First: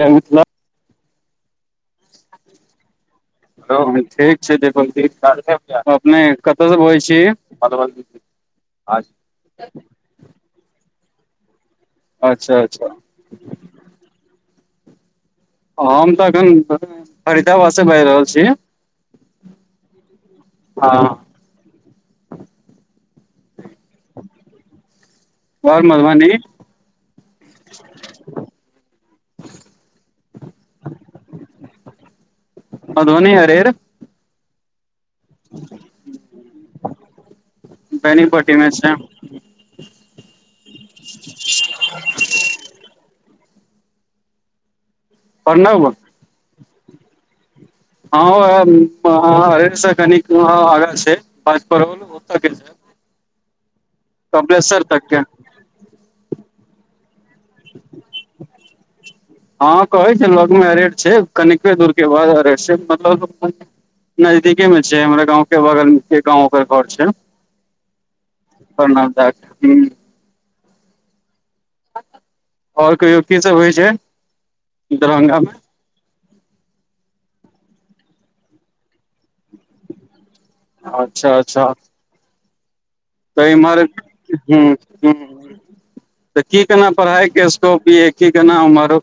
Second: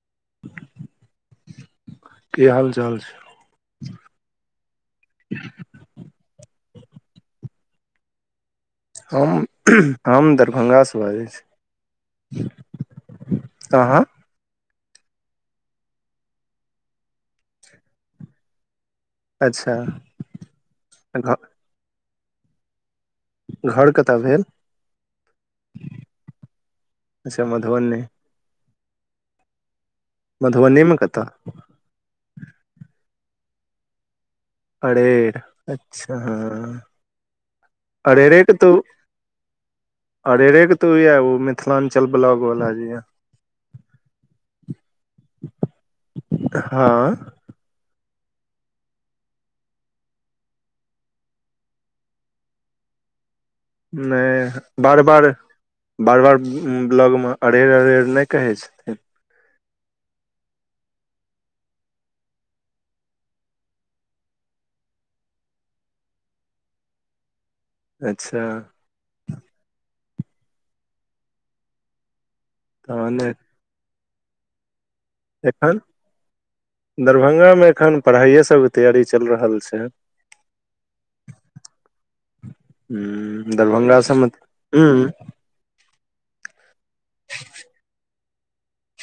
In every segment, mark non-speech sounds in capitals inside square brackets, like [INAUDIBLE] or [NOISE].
जय मिथिला। की हाल चाल छै। हो ठीक छै दीपकजी अपने कतऽसँ बजे छी मधुवनी। हम हम दरभंगासँ बाजै छी। अच्छा अच्छा कहां। हम तऽ अखन फरीदााबाद से बाजि रहल छी। अच्छा घर घर कतअ भेल। बओर महबानी अच्छा मधुबनी [UNINTELLIGIBLE] मधुबनी मे कता? मधुबनी अरेर पड़ेर अच्छा हँ अरे रेट बेनीपट्टी मे तू छै अरेरे के तो यह ओ मिथिलाञ्चल ब्लॉक वला जे यऽ। [INAUDIBLE] प्रणाम ब [UNINTELLIGIBLE] हँ हँर [UNINTELLIGIBLE] से कन आगाँ छै बच परड़ोल ओ के नहि कपिलेश्वर बार तक के बार बार बार ब्लॉगमे अरेर अरेर नहि कहै छथिन। हँ कहै छै लगमे अरे छै कनिके दूर के बाद अरेर छै मतलब अपन नजदीके में छै हमरा गाँंव के बगल के गांवकर घर छै। अच्छा प्रणाम ह [UNINTELLIGIBLE] आओर तहन कहियो की सब होइ छै? दरभंगा मे एखन [UNINTELLIGIBLE] दरभंगामे एखन पढ़ाइए सबके तैयारी चल रहल छै। अच्छा अच्छा तै मर [UNINTELLIGIBLE] दरभंगा सबमे ह ह तऽ की केना पढ़ाइ के स्कोप भी है की केना हमरो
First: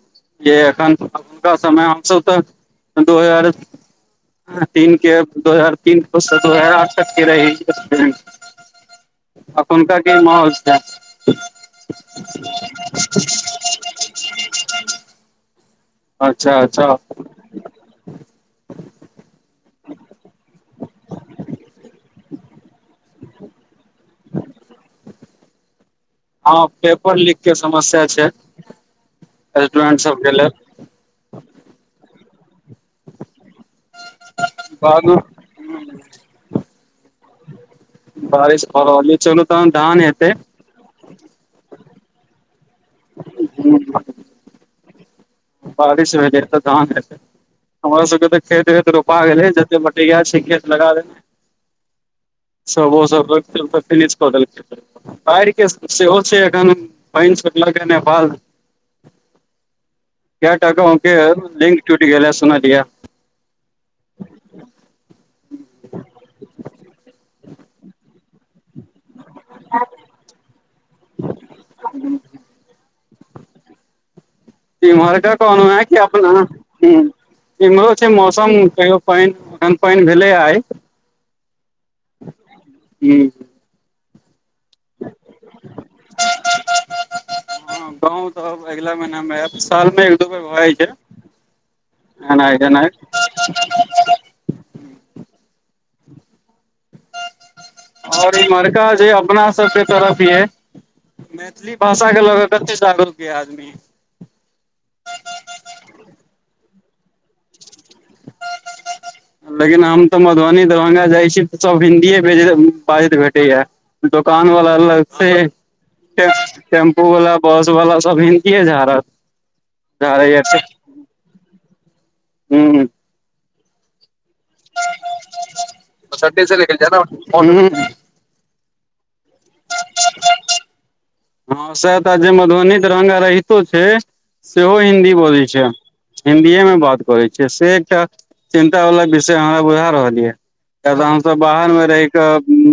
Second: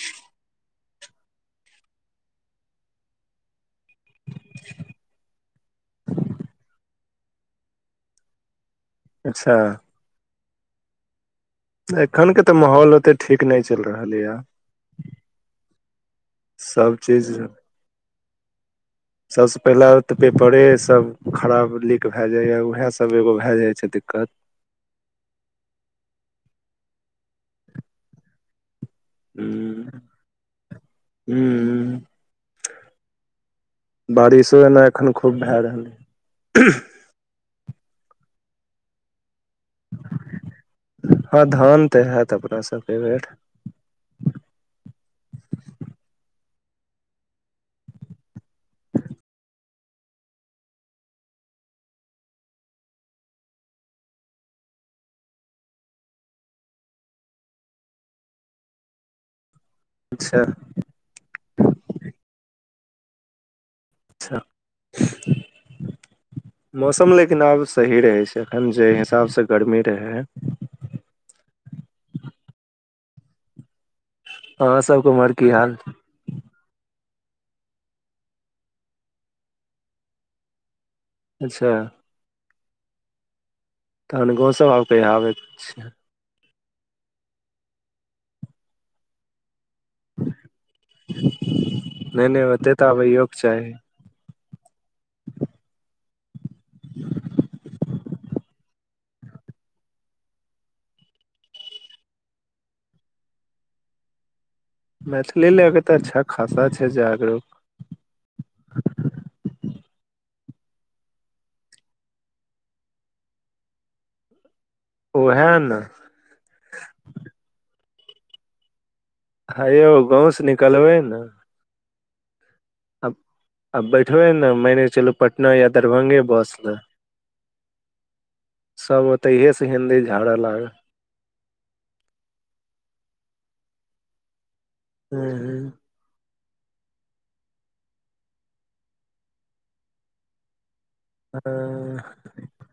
जे एखन एखुनका समय हमस तऽ दू हजार तीन के दो हजार तीन दू हजार आठ तक के रह [UNINTELLIGIBLE] अच्छा अखनका क माहौल छै। एखन के तऽ माहौल ओते ठीक नहि चलि रहल यए। अच्छा अच्छा सभसँ पहिले तऽ पेपरेसभ खराब लीक भए जाइए उएहसभ एगो भए जाइ छै दिक्कत। [UNINTELLIGIBLE] हँ पेपर लीक के समस्या छै। रेस्टोरेंट सब गेल ह। हू बारिशो एना एखन बादमे खूब भए रहलै। बारिश हो रहल चलू तह धान हेतै। हँ धान तऽ हयत अपना सब फेट [UNINTELLIGIBLE] ह बारिश भेलै तऽ धान रह हमरा सब के त खेतेत रोपा गेले जते मटेिया छै खेत लगा देने सब ओ सब र फिल [UNINTELLIGIBLE] क देलके ह बाढ़ के सेहो छै एखन पानि छोटलक नेपाल अच्छा क्य टाका उके लिंक टूटि गेलै सुना लिया। अच्छा मौसम लेकिन आब सही रहै छै अखन जे हिसाब से गर्मी रहे है। ह [UNINTELLIGIBLE] अहाँ सबके उम्हर तिम्हरके की कहनो हाल है क ह इम्हरो छै मौसम कहियो पानि आ पानि भेले आइ अच्छा ह्म [INAUDIBLE] तहन गाँव सब आब कहिया आबैके छ। हम गाॅंव तऽ अब अगिला महिना में आयब। साल मे एक दू बेर भऽ जाइ नहि छै नहि एनाइ ओते तऽ गेनाइ। आबैयोके चाही [INAUDIBLE] और इमहरका जे अपना सबके तरफ यऽ। मैथिली भाषाके लऽ कऽ कतेक जागरूक य आदमी। मैथिली लए के तऽ अच्छा खासा छै जागरूक। लेकिन हम तऽ मधुबनी, दरभंगा जाइत छी तऽ सभ हिन्दीए बाजैत भेटैएा। दुकान वाला अलग। से ओएह ने टेम्पू वाला बस वला सब हिंदिये झारत। हे यौ गाँव से निकलबै ने हूं। अब- आब बैठबै ने मने चलू पटना या दरभ्ंगे बस लऽ। ओन [INAUDIBLE] सब ओतेहे से हिंन्दी झाड़े लागत। हँ सैह तऽ, जे मधुबनी दरभंगा रहितो छै, सेहो हिन्दी बोजैत हम्म, छै। हिन्दीए में बात करै छै, से एकटा चिन्ता बला विषय हमरा बुझा रहल यऽ। किया तऽ हम-सब बाहर मे हाँ, रहिके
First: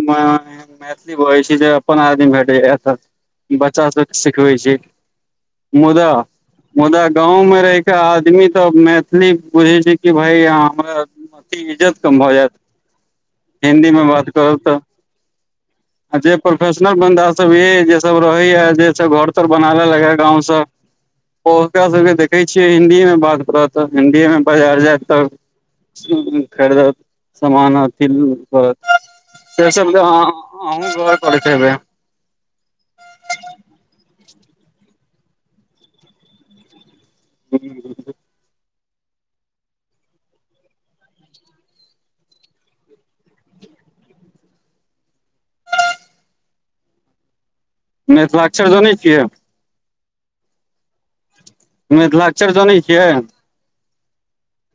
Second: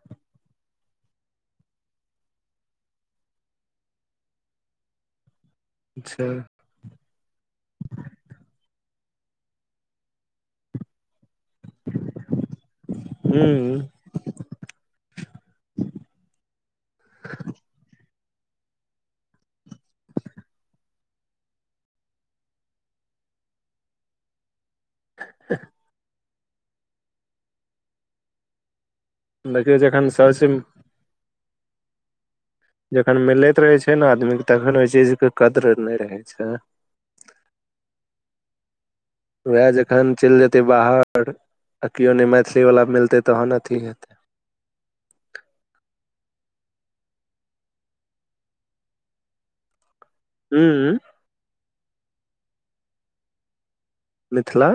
मै-मैथिली बजै छी, जे अपन आदमी भेटैया एतऽ। बच्चा सबके सिखबै छै मुदा अच्छा मुदा गाँवमें रहिकेऽ आदमी तऽ मैथिली बुझै छै कि भय हमरा अथी इज्जत कम भऽ जायत हूँ हिन्दी मे बात करू तऽ, जे प्रोफेशनल बांदा सब यै सब रहे ह जे सब घर तर बना ले लगे ह गाँंव से ओ- ओकरा सबके देखै छियै हिन्दी में बात करतऽ हिन्दी मे बाजार जायत तब खरीदत सामान अथी करत से देखियौ सब जखन तऽ सरसँ अंहू गऽर करैत हेबै। जखन मिलैत रहे छै ने आदमीे तखन ओहि चीज के कदर नहि रहे छै। जी। उएह जखन चलि जेतै बाहर, आ केओ नहि मैथिली वाला मिलतै तहन अथी हेतै। मिथिलाक्षर जानै छियै? हूंउउ। मिथिलाक्षर जनैत छियै? मिथिला?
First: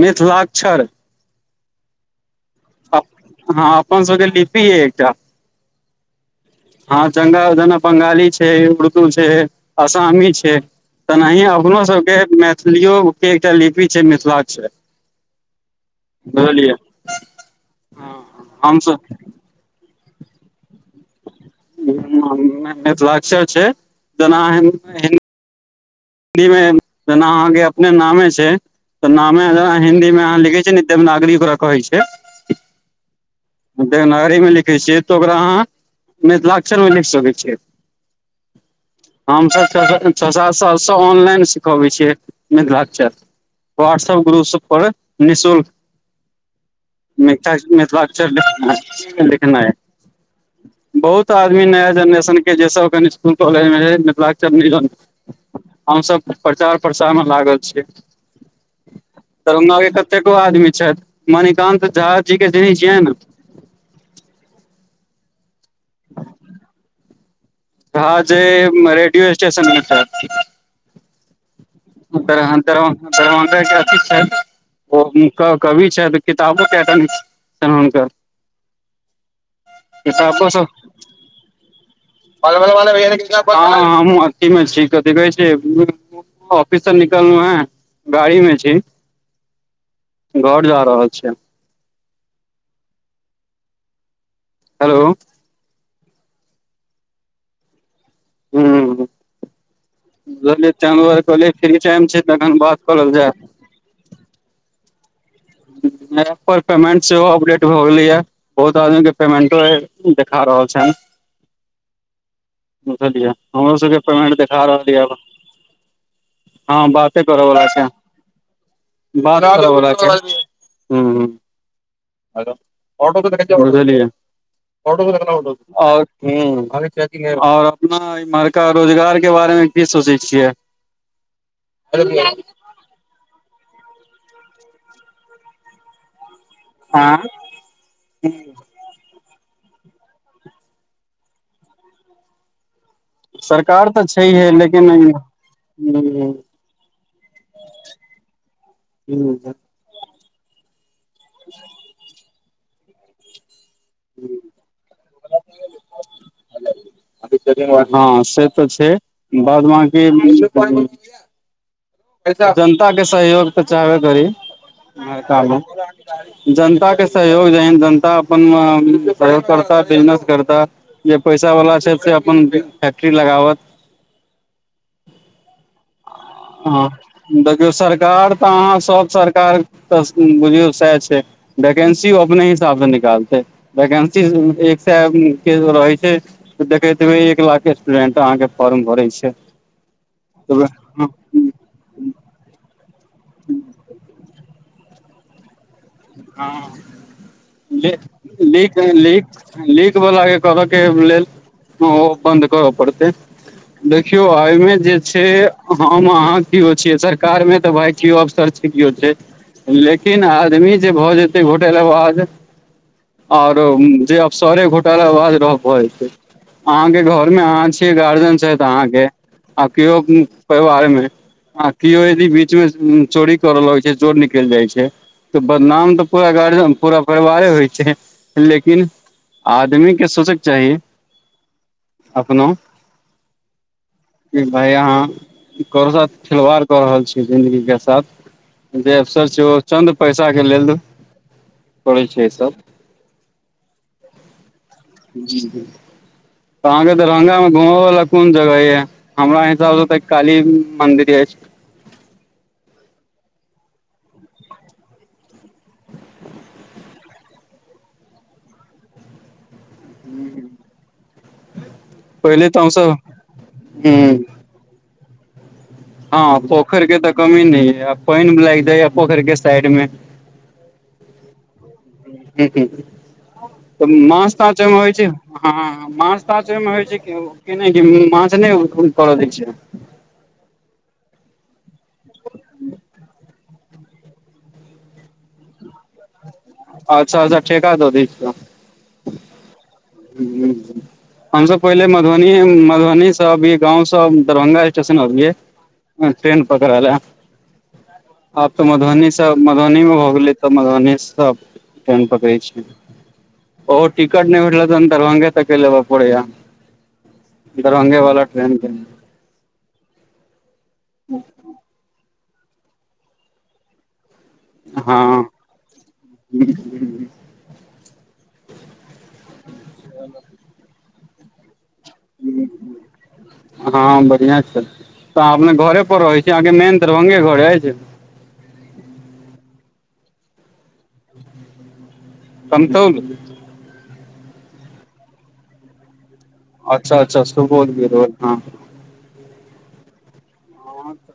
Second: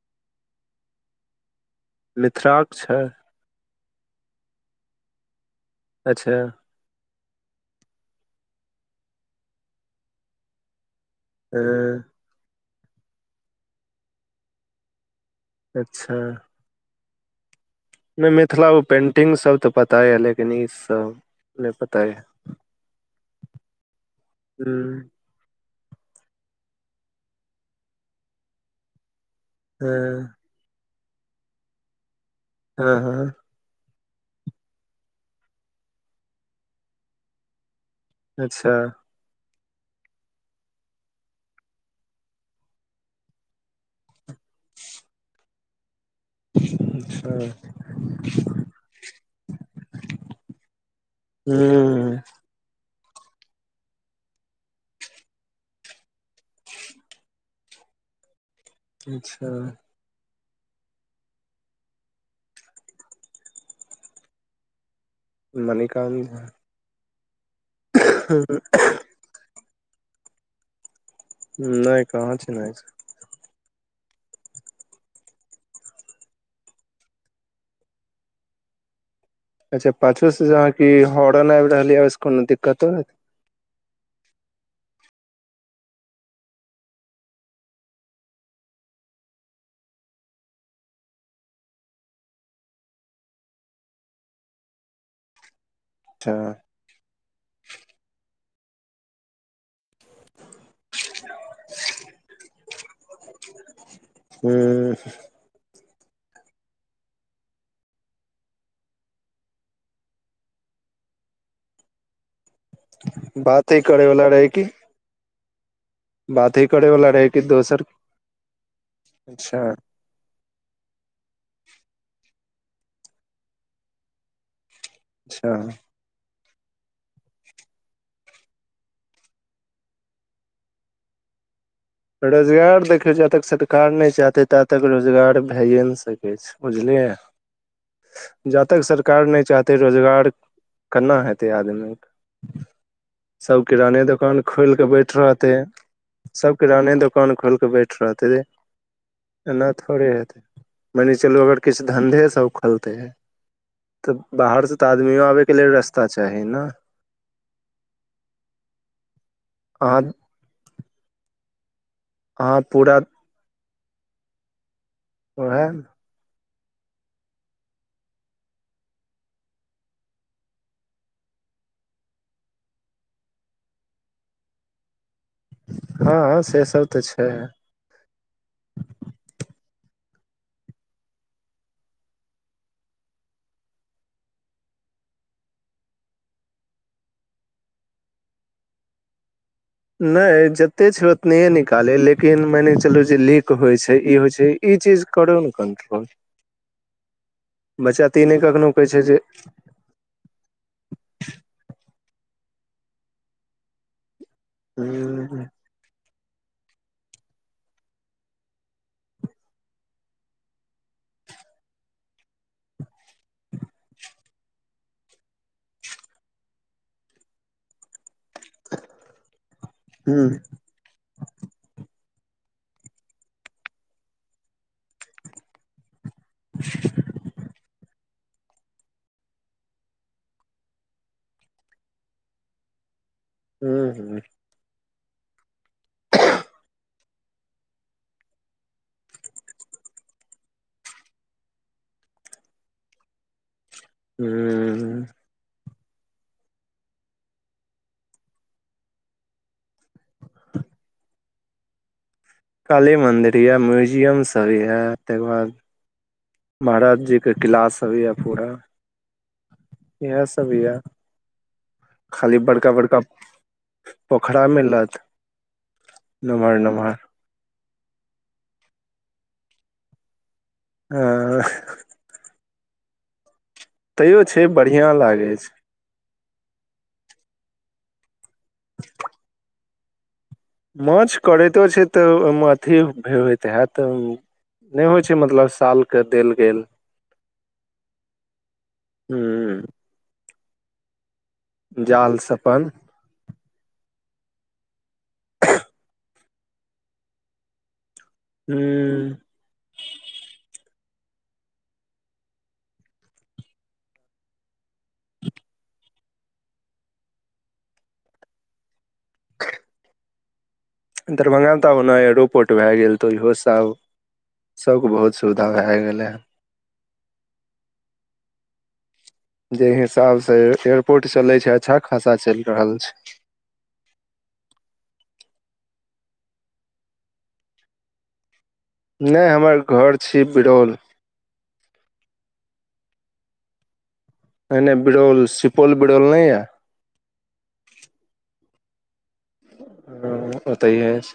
मिथिलाक्षर। मिथिलाक छै हँ अपन सब के लिपि अय एकटा। अच्छा! हँ चगा जना बंगाली छै, उर्दू छै, असामी छै। तेनाही अपनो हँ सबके मैथिलिओके एकटा लिपि छै, मिथिलाक्षर। अच्छा! बुझलियै नहि मिथिलाे हमसब पेन्टिंगसब तऽ पता यऽ लेकिन ईसभ ह मिथिलाक्षर छै जेना अंहा ह हिन्दी हिमे जेना अहाँके अपने नामे छै तऽ नामे जेना हिन्दीमे अहाँ लिखै छीय ने दे वनागरि ओकरा कहै छै। हँ हँ। देवनागरीमे लिखै छियै तऽ ओकरा अहाँ मिथिलाक्षरमे लिख सकैत छियै। अच्छा। हमसभ छ छ सात सालसँ ऑनलाइन सिखबै छियै मिथिलाक्षर। व्हाट्सएप ग्रुप सब पर निःशुल्क अच्छा मिथिला मिथिलाक्षर लि लिखना है। बहुत आदमी नया ह जेनरेशनके जेसब स्कुल कॉलेजमे रह मिथिलाक्चल हम सब प्रचार प्रसार मे लागल छीय अच्छा दरभंगा के कतेको आदमी छथि मणिकान्त झा जी के ज छियै न। मणिकान्त झा। ह जे रेडियो स्टेशनमे मिथिला नहि के कहाँ चिन्है छै दरभगा के अथी छै। ओ हुनकर कवि छथि तऽ किताबो कट छनि हुनकर अच्छा पाछू से किताबो जहा क हरन आबि रहल या। हं हमँ अथी मे छी कथी कहे छै ऑफिस से निकललहु हैं गाड़ी में छी। घर जा रहल छियै। हेलो। अच्छा। [INAUDIBLE] ब चद कहलिय फ्री इम छै तखन बात करल जाय। हूं। एप पर पेमेंट सेहो अपडेट भए गेले या। बहुत आदमी के पेमेंटो देखा रहल छन। [INAUDIBLE] बुझलियै हमरो बाते सबके करे वाला पेमेंट रहे देखा कि रहल यै। बाते हँ करे वाला बाते रहे कि कर वला दोसर छै बारह अच्छा कर वला छै। हूं। अ ऑटो क त क ऑटो क ह अच्छा आओर अपना इमहरका रोजगार के बारे मे की सोचै छियै। [INAUDIBLE] रोजगार देखियौ जा तक सरकार नहि चाहते ता तक रोजगार भैए नहि सकैत छै। बुझलिए आँ जा तक सरकार। कार नहि चाहते रोजगार केना हेतै आदमी। सभ सरकार किराने दोकान खोलि कऽ बैठ रहतेै। हूं। किराने दोकान खोलकेे बैठ रहतै एना। थोड़े हेतै मने चलू अगर किछु धंधे सब खोलते। तऽ बाहरसँ तऽ आदमियो आबयके लेल रस्ता चाही न। हाॅं से तऽ छै, बाद अहाँ बाकी। अहाँ पूरा जनताके सहयोग तऽ चाहबे करी इम्हरका मे। ओहे जनता के सहयोग जेहन जनता अपन सहयोग करता, बिजनेस करता। जे पैसा वला छैथ, से अपन फैक्ट्री लगावत। हाॅं स हाॅं देखियौ सरकार तऽ अहाँ सब सरकार तऽ उम्म बुझियौ सैह छै। वैकेंसी ओ अपने हिसाबसे निकालतै, वैकेंसी एक से के रहै छै। त देखैत हेबै, एक लाख स्टूडेंट अहाँके फॉर्म भरै छै। नै जते छै ओतनईये निकाले लेकिन माएन के चलू जे लीक होय छै, ई होय छै। ई चीज करौ नै कन्ट्रो हाॅं ले बच्चा तऽ ई नहि कखनो कहै छै जे लीक-लीक लीक बला के करऽ के लेल ओ बन्द करा पड़तै। देखियो एमे जे छै हम अहाँ कियो छियै, सरकार मे तऽ भाय कियो अफसर छै, कियो छै। लेकिन आदमी जे भऽ जेतै घोटेला बाज आरो उम्म जे अफसरे घोटाला बाज रहा पड़े छै। अहाँ के घर मे अहाँ छिये, गार्जन छै छैथ अहाॅं के अ कियो ह उम्म परिवार में अहां कियो यदि बीच में चोरी करऽ लागै छै, चोर निकल जाय छै तऽ बदनाम तऽ पूरा गार्जन पूरा परिवारे होय छै। लेकिन आदमी के सोचै के चाही अपनो हूॅं-हूॅं। की भाय अहाँ ककरो साथ खेलवाड़ क रहल छिये जिन्दगी के साथ। जे अफसर छिये ओ चन्द पैसा के लेल करै छै ई सब। हूॅं। जी बिल्कुल अहाँके दरभंगा मे घूमय वला कोन जगह यै? हमरा हिसाब से तऽ काली मन्दिर ऐछ। काली मंदिर यै, म्यूज़ियम सब यै तै के बाद महाराज जी के किला सब यै पूरा। इहै सब यै। खाली पहिले तऽ हमसब बड़का-बड़का हूं पोखरा मिलत। हाॅं नमहर पोखर नमहर के तऽ कमी नै यै अ पैन लाएग जाइ यै पोखर के साइड मे। हाॅं। हुं-हुं तऽ तैयो छै माछ-ताछ ओय मे होय बढ़िया छै, लागे हाॅं माछ ताछ ओय में होय छै की उ की नै उम्म माछ नै उम्म करा दै छै। माछ करैतो छै तऽ ओय मे अथी भे-भे तहे तै उ नै होय छै मतलब साल के देल गेल अच्छा-अच्छा ठेका दऽ दै छिये। हूॅं। हूॅं-हूॅं हम सब पहिले जाल से मधुबनीये में अपन मधुबनी से तब ई गाँंव से दरभंगा स्टेशन आबियै अ ट्रेन पकड़ै लै। त आब तऽ मधुबनी से मधुबनी मे भऽ गेलै तऽ मधुबनी स ट्रेन पकड़ै छियै। और टिकट नै [UNINTELLIGIBLE] ईहो में दरभंगे तक के लेबा परै यै, दरभंगे वला ट्रेन के। दरभंगा मे त आब ओना एयरोपोर्ट भै गेल त ओहयौ से आब सबके बहुत हँ सुव धा भै गेलै हें। जे हिसाब से एयरपोर्ट चले छै, अच्छा खासा चलि रहल छै। हाँ बढ़िया छै त अपने घरे पर रहै छी अहाँ के मेन दरभंगे घर अछि नै हमर घर छी बिरौल कमतौल नै नै बिड़ौल सिपौल बिड़ौल नै या अच्छा अच्छा सिपौल बिरौल ह हम्म ओतई अइछ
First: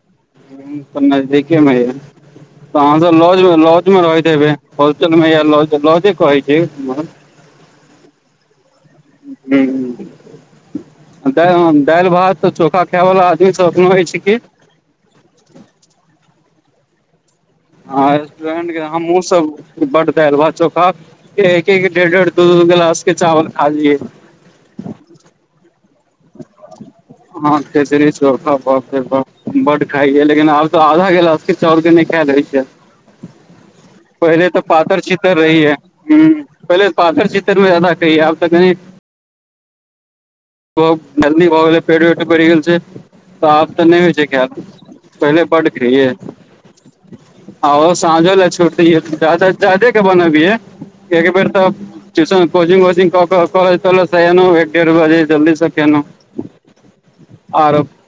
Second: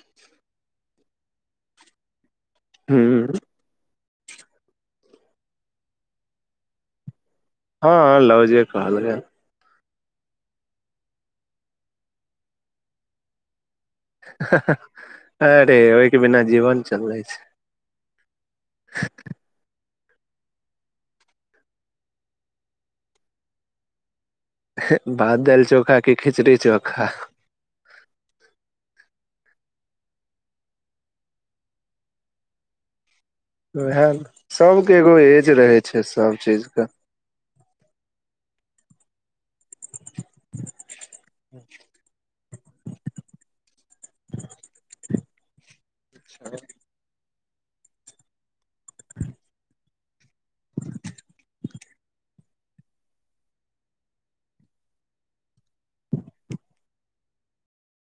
हम्म त नजदीके मे अइछ हूँ तहन त लॉजमे लॉज रहैत हेबै होलशेलमे या लौज या लौजे कहै छै ह ह लौजे कहल गैल [UNINTELLIGIBLE] दाइल भात त चोखा खेय बला आदमी सब अखनो अइछ हहह अरे ओइके बिना जीवन चलबै छै आहा रेस्टोरेंट के हमहु सब बड दाइल भात चोखा एक एक डेड़ डेड़ दू गिलास के चावल खा लियै हे भात दाइल चोखा कि खिचड़ी चोखा हाँ खिचड़ी चोखा बाब रे बाप बड खाइयै लेकिन आब त आधा गिलास किछु औरजे नै खाए होये छे उहाई न सबके पातर एगो छितर ऐज रहियै रहै छै हूँ सब चीज पहिले के [UNINTELLIGIBLE] ब गर्मी भ गेल पेट अते बैड गेल छै त आब त नै हो छै खैल पहिले बड खैये [UNINTELLIGIBLE] आओ साँझो लए छोटि दैहे जादा जादे के बनभीए एक बेर त टूशन कोचिंग वचिंग क क कॉलेज तॉलेज एलो एक डेढ़ बजे जल्दी स से केनो आरभ